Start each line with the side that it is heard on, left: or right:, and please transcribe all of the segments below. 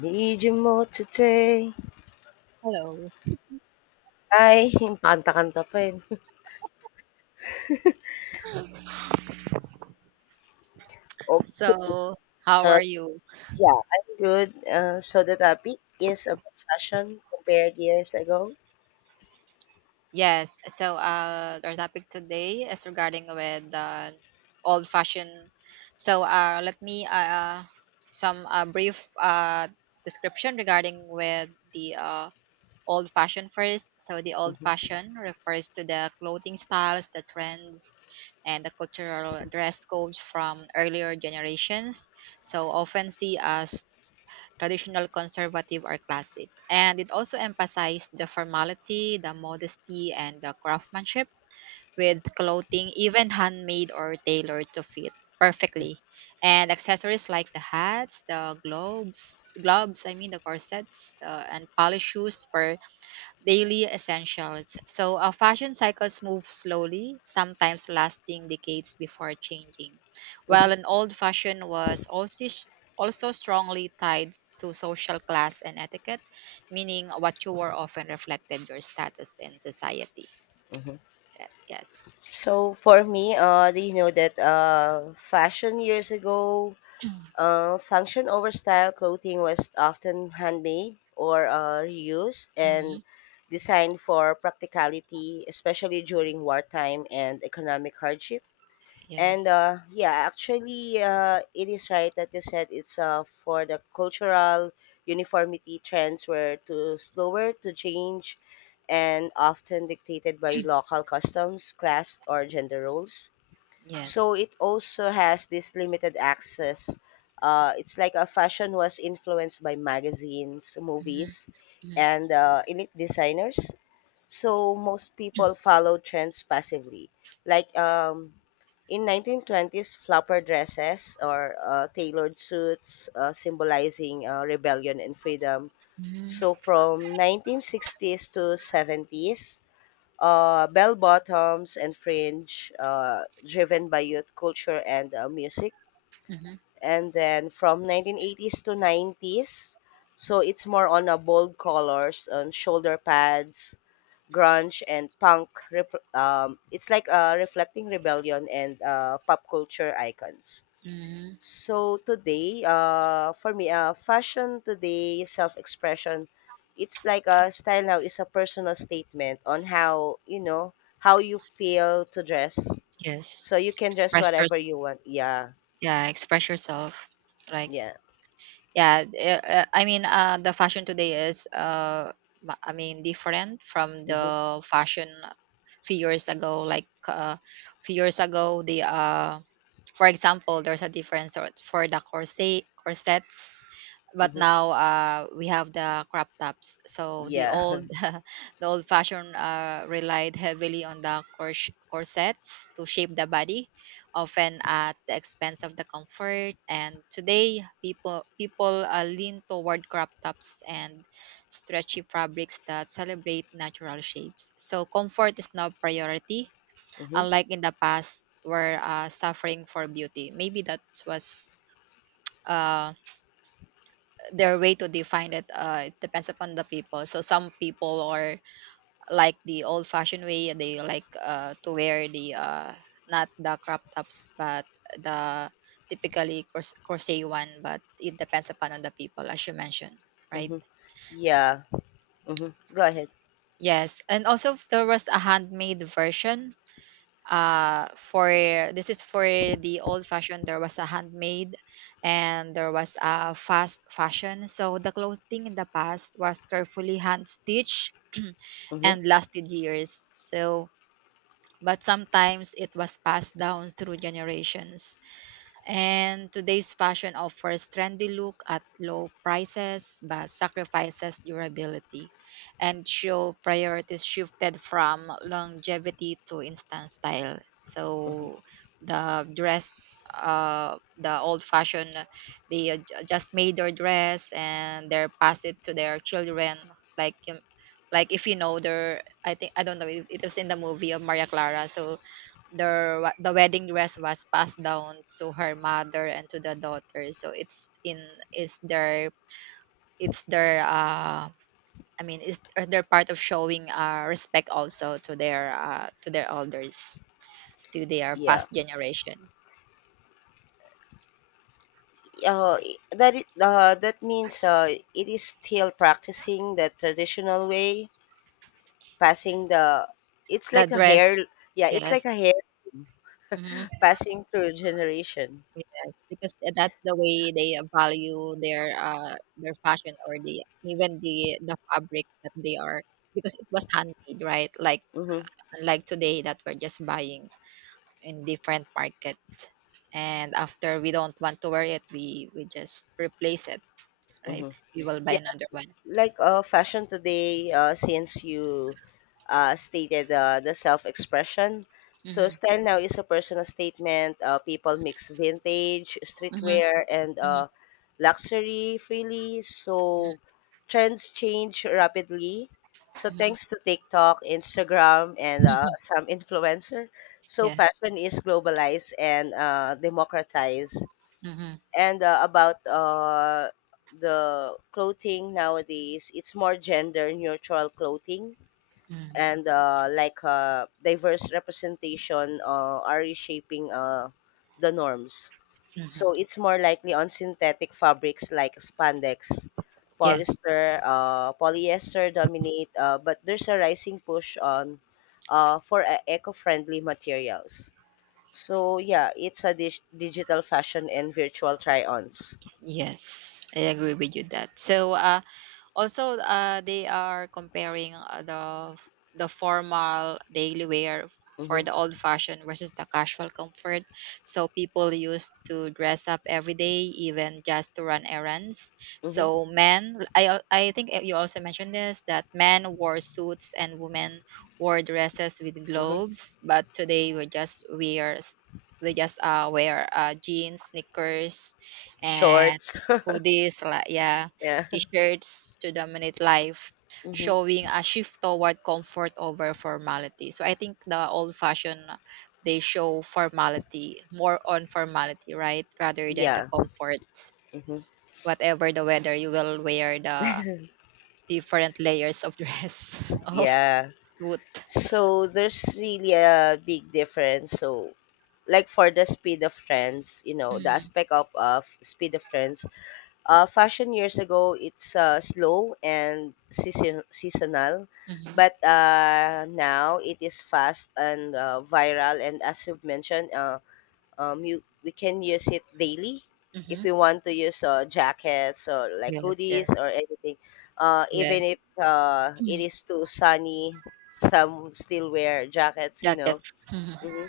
left: Need you more today.
right: Hello.
left: Ay, yung kanta-kanta pa eh. Okay,
right: So, how
left: so
right: are you?
left: yeah, I'm good. So the topic is about fashion compared years ago.
right: Yes. So, our topic today is regarding with old fashioned. So, let me some brief description regarding with the old fashioned first. So, the old
left: Mhm,
right: fashioned refers to the clothing styles, the trends, and the cultural dress codes from earlier generations. So, often see as traditional, conservative, or classic. And it also emphasized the formality, the modesty, and the craftsmanship with clothing, even handmade or tailored to fit perfectly. And accessories like the hats, the globes, gloves, I mean the corsets, and polished shoes were daily essentials. So, fashion cycles move slowly, sometimes lasting decades before changing.
left: mhm,
right: While an old fashion was also strongly tied to social class and etiquette, meaning what you wore often reflected your status in society.
left: mhm.
right: So, yes.
left: So for me, do you know that fashion years ago, function over style clothing was often handmade or reused and
right: Hmm.
left: designed for practicality, especially during wartime and economic hardship. And
right: Yes.
left: yeah, actually, it is right that you said it's for the cultural uniformity trends were to slower to change and often dictated by local customs, class, or gender roles.
right: Yes.
left: So it also has this limited access. It's like a fashion was influenced by magazines, movies,
right: Mm-hmm.
left: and elite designers. So most people follow trends passively like in 1920s, flapper dresses or tailored suits symbolizing rebellion and freedom.
right: Mm-hmm.
left: So from 1960s to 70s, bell bottoms and fringe driven by youth culture and music. And then from 1980s to 90s, so it's more on a bold colors on shoulder pads, grunge and it's like reflecting rebellion and pop culture icons.
right: Mm-hmm.
left: So today, for me, fashion today self-expression, it's like a style now is a personal statement on how how you feel to dress,
right: Yes.
left: so you can dress
right: Express
left: whatever
right: yours.
left: you want. Yeah,
right: Yeah, express yourself. Like,
left: yeah,
right: yeah, I mean, the fashion today is, I mean, different from
left: mm-hmm,
right: the fashion few years ago. Like few years ago, the for example, there's a difference sort for the corsets, but
left: mm-hmm,
right: now we have the crop tops. So the
left: yeah.
right: old the old fashion relied heavily on the corsets to shape the body, often at the expense of the comfort. And today, people lean toward crop tops and stretchy fabrics that celebrate natural shapes. So comfort is now priority,
left: Mm-hmm,
right: unlike in the past were suffering for beauty. Maybe that was uh, their way to define it. It depends upon the people. So some people are like the old-fashioned way. They like to wear the not the crop tops, but the typically crochet one. But it depends upon on the people, as you mentioned, right?
left: mm-hmm, yeah, mm-hmm. Go ahead.
right: Yes, and also there was a handmade version for this is for the old fashion, there was a handmade and there was a fast fashion. So the clothing in the past was carefully hand stitched
left: Mm-hmm,
right: and lasted years, so but sometimes it was passed down through generations. And today's fashion offers trendy look at low prices but sacrifices durability, and show priorities shifted from longevity to instant style.
left: mm-hmm,
right: So the dress, the old fashioned, they just made their dress and they pass it to their children. Like, um, like if you know their, I think I don't know. It was in the movie of Maria Clara. So the the wedding dress was passed down to her mother and to the daughter, so it's in is their it's their I mean is are their part of showing respect also to their elders, to their
left: yeah.
right: past generation.
left: uh, that means, it is still practicing the traditional way, passing the. It's
right: That
left: like a
right: dress.
left: hair. Yeah, it's like
right: Yes.
left: a hair
right: Hmm.
left: passing through generation.
right: Yes, because that's the way they value their fashion, or the even the fabric that they are, because it was handmade, right? Like,
left: Mm-hmm,
right: unlike today that we're just buying in different market, and after we don't want to wear it, we just replace it, right?
left: mm-hmm.
right: We will buy
left: Yeah.
right: another one.
left: Like, fashion today, since you stated the self-expression, so
right: Mm-hmm.
left: style now is a personal statement, people mix vintage
right: Mm-hmm.
left: streetwear and
right: Mm-hmm.
left: luxury freely, so trends change rapidly, so
right: Hmm.
left: thanks to tiktok instagram and some influencer, so
right: Yeah.
left: fashion is globalized and democratized.
right: Mm-hmm.
left: And about the clothing nowadays it's more gender neutral clothing
right: Mm-hmm.
left: and diverse representation are reshaping the norms.
right: Hmm.
left: So it's more likely on synthetic fabrics like spandex
right: Yes.
left: polyester, polyester dominate, but there's a rising push on, for eco-friendly materials. So yeah, it's a digital fashion and virtual try-ons.
right: Yes, I agree with you that. So also, they are comparing the formal daily wear for
left: Mhm.
right: the old fashioned versus the casual comfort. So people used to dress up every day, even just to run errands.
left: Mhm.
right: So men, I think you also mentioned this that men wore suits and women wore dresses with
left: Mhm.
right: globes, but today we just wear jeans, sneakers, and
left: Shorts.
right: hoodies. Like, yeah,
left: Yeah.
right: t-shirts to dominate life,
left: Mhm.
right: showing a shift toward comfort over formality. So I think the old-fashioned they show formality, more on formality, right, rather than the
left: Yeah.
right: comfort.
left: Mhm.
right: Whatever the weather, you will wear the different layers of dress of
left: Yeah.
right: suit.
left: So there's really a big difference. So like for the speed of trends, you know, the
right: Mm.
left: aspect of speed of trends, fashion years ago, it's slow and seasonal.
right: Mm-hmm.
left: But now it is fast and viral. And as you've mentioned, you we can use it daily
right: Mm-hmm.
left: if we want to use jackets or like
right: Yes,
left: hoodies or
right: yes,
left: anything, even if
right: yes.
left: it is too sunny, some still wear jackets, you know.
right: Jackets. Mhm.
left: Hmm.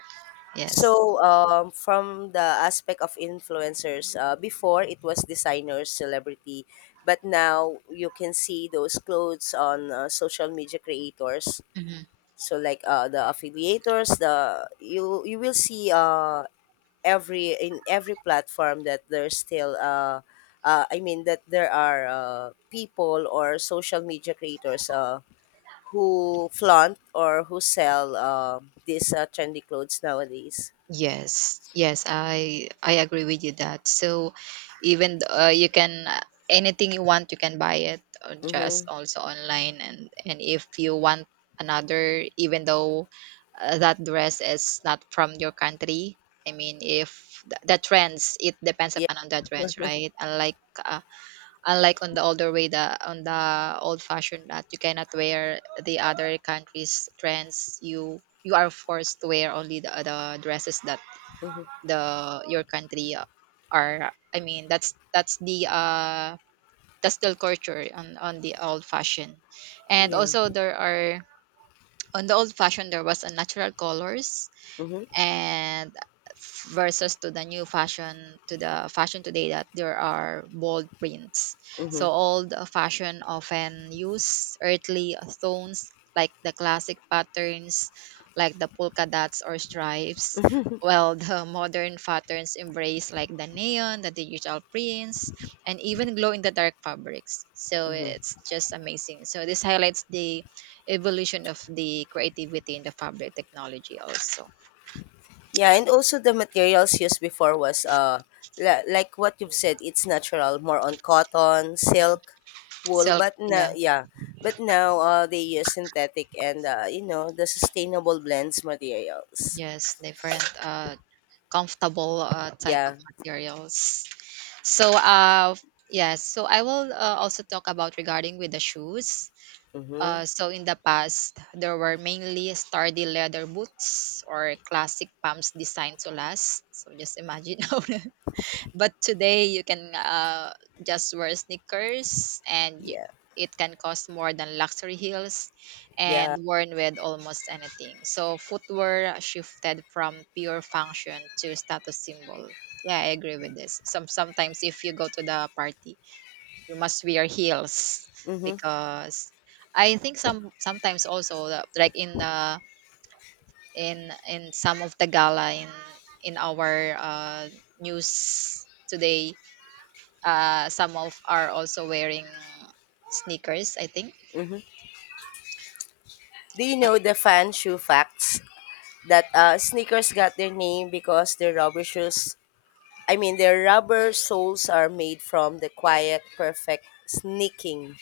right: Yes.
left: So from the aspect of influencers, before it was designers celebrity, but now you can see those clothes on social media creators.
right: Mm-hmm.
left: So like, the affiliators, the you you will see every in every platform that there's still, that there are people or social media creators who flaunt or who sell, these trendy clothes nowadays.
right: Yes, yes, I agree with you that. So even you can, anything you want, you can buy it just
left: Mhm.
right: also online, and if you want another, even though that dress is not from your country. I mean, if the trends, it depends
left: Yeah.
right: upon on the trends, right? Unlike on the older way, the on the old fashioned that you cannot wear the other countries' trends, you are forced to wear only the dresses that
left: Mhm.
right: the your country are, I mean that's the that's the culture on the old fashion. And
left: Yeah.
right: also there are on the old fashion there was a natural colors,
left: Mhm.
right: and versus to the new fashion to the fashion today that there are bold prints. So
left: Mhm.
right: old fashion often use earthly tones, like the classic patterns like the polka dots or stripes, while the modern patterns embrace like the neon, the digital prints, and even glow in the dark fabrics. So
left: Mhm.
right: it's just amazing. So this highlights the evolution of the creativity in the fabric technology also.
left: Yeah, and also the materials used before was like what you've said, it's natural, more on cotton, silk, wool,
right: Silk,
left: but now
right: yeah.
left: yeah, but now they use synthetic and you know the sustainable blends materials.
right: Yes, different comfortable type of
left: Yeah.
right: materials. So yes, so I will also talk about regarding with the shoes.
left: Mhm.
right: So in the past there were mainly sturdy leather boots or classic pumps designed to last. So just imagine how. But today you can just wear sneakers and you,
left: Yeah.
right: it can cost more than luxury heels and
left: Yeah.
right: worn with almost anything. So footwear shifted from pure function to status symbol. Yeah, I agree with this. Sometimes if you go to the party, you must wear heels,
left: Mhm.
right: because I think sometimes also like in the in some of the gala in our news today, some of are also wearing sneakers, I think.
left: Mhm. Do you
right: Uh,
left: know the fan shoe facts that sneakers got their name because their rubber shoes I mean their rubber soles are made from the quiet perfect sneaking.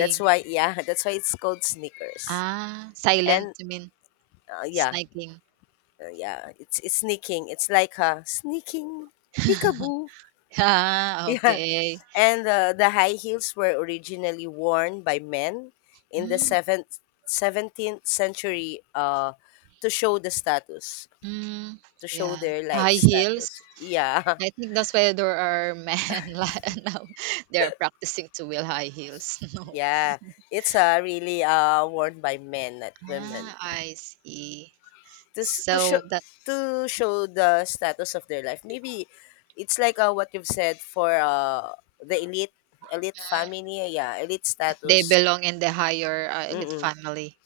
left: That's why, yeah, that's why it's called sneakers.
right: Ah, silent,
left: And
right: you mean
left: uh, yeah,
right: sneaking.
left: yeah, it's sneaking. It's like a sneaking peekaboo.
right: Ah,
left: Yeah,
right: okay.
left: and the high heels were originally worn by men in the
right: Mm,
left: 17th century, to show the status,
right: mm,
left: to show
right: yeah.
left: their life
right: High heels.
left: status. Yeah,
right: I think that's why there are men now. They are practicing to wear high heels. No.
left: yeah, it's really worn by men, not women.
right: Ah, I see.
left: To show,
right: So that
left: to show the status of their life. Maybe it's like, what you've said, for the elite family, yeah, elite
right: if they
left: status.
right: belong in the higher elite
left: Mm-mm.
right: family,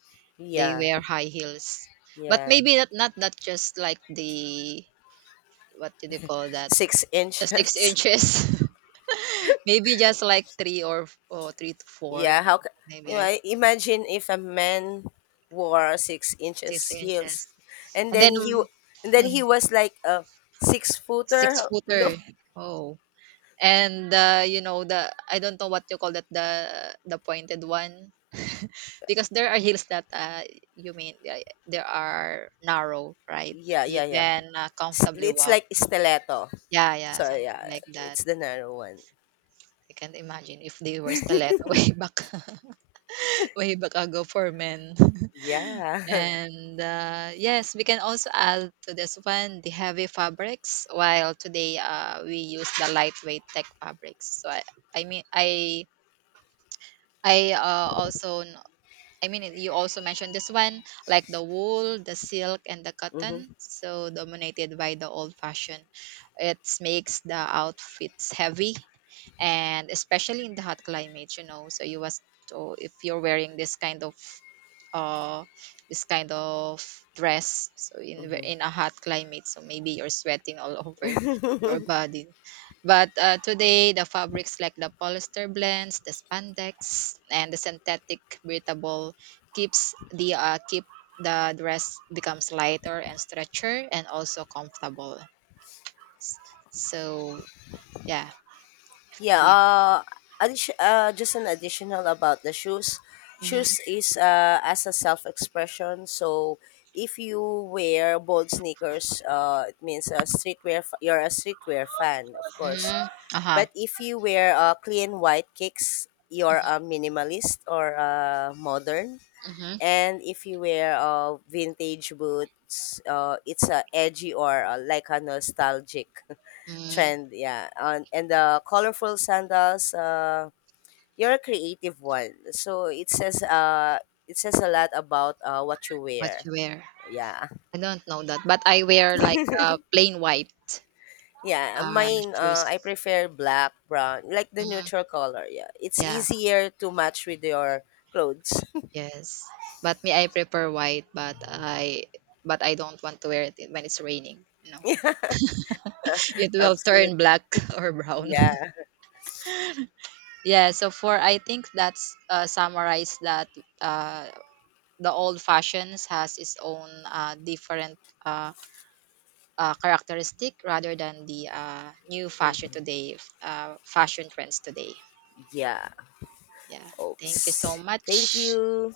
right: they
left: Yeah,
right: wear high heels. But
left: yeah,
right: maybe not, not not just like the, what do you call that?
left: six
right: The six
left: inches.
right: inches. Maybe just like three or, three to four,
left: Yeah, you know?
right: maybe
left: Imagine if a man wore six
right: six
left: inches heels,
right: inches.
left: and
right: And then um,
left: and then he was like a six
right: six
left: footer.
right: footer.
left: Look,
right: Oh, and you know the, I don't know what you call that, the pointed one. Because there are hills that, you mean, there are narrow, right?
left: yeah,
right: You
left: yeah, yeah.
right: can comfortably
left: It's
right: walk.
left: like stiletto.
right: Yeah, yeah,
left: So
right: something
left: yeah,
right: like that.
left: it's the narrow one.
right: I can't imagine if they were stiletto way back, way back ago for men.
left: Yeah.
right: And yes, we can also add to this one the heavy fabrics, while today we use the lightweight tech fabrics. So I mean, I uh, also kn- I mean you also mentioned this one like the wool, the silk, and the
left: Mhm.
right: cotton. So dominated by the old fashion, it makes the outfits heavy, and especially in the hot climates. So you was, so if you're wearing uh this kind of dress, so in
left: Mhm.
right: in a hot climate, so maybe you're sweating all over your body. But today the fabrics like the polyester blends, the spandex, and the synthetic breathable keeps the keep the dress becomes lighter and stretcher and also comfortable. So yeah,
left: Yeah,
right: you,
left: just an additional about the shoes.
right: mm-hmm,
left: Shoes is, as a self expression. So if you wear bold sneakers, it means a streetwear. You're a streetwear fan, of course.
right: mm-hmm, uh-huh,
left: But if you wear clean white kicks, you're a minimalist or a modern.
right: mm-hmm,
left: And if you wear vintage boots, it's a edgy or like a nostalgic.
right: mm-hmm.
left: Trend, yeah, on. And the colorful sandals, you're a creative one, so it says, it says a lot about what you
right: What
left: wear.
right: you wear,
left: Yeah.
right: I don't know that, but I wear like plain white
left: Yeah, mine, I
right: shoes.
left: prefer black brown, like the
right: Mm.
left: neutral color, yeah, it's
right: Yeah.
left: easier to match with your clothes.
right: Yes. But me, I prefer white, but I don't want to wear it when it's raining. You know,
left: Yeah,
right: it will turn
left: absolutely.
right: black or brown.
left: Yeah.
right: Yeah. So for I think that's summarize that uh, the old fashions has its own different, Uh, characteristic rather than the new fashion
left: Mm,
right: today, fashion trends today.
left: yeah.
right: Yeah. Thank you so
left: Oops, thank
right: much.
left: you.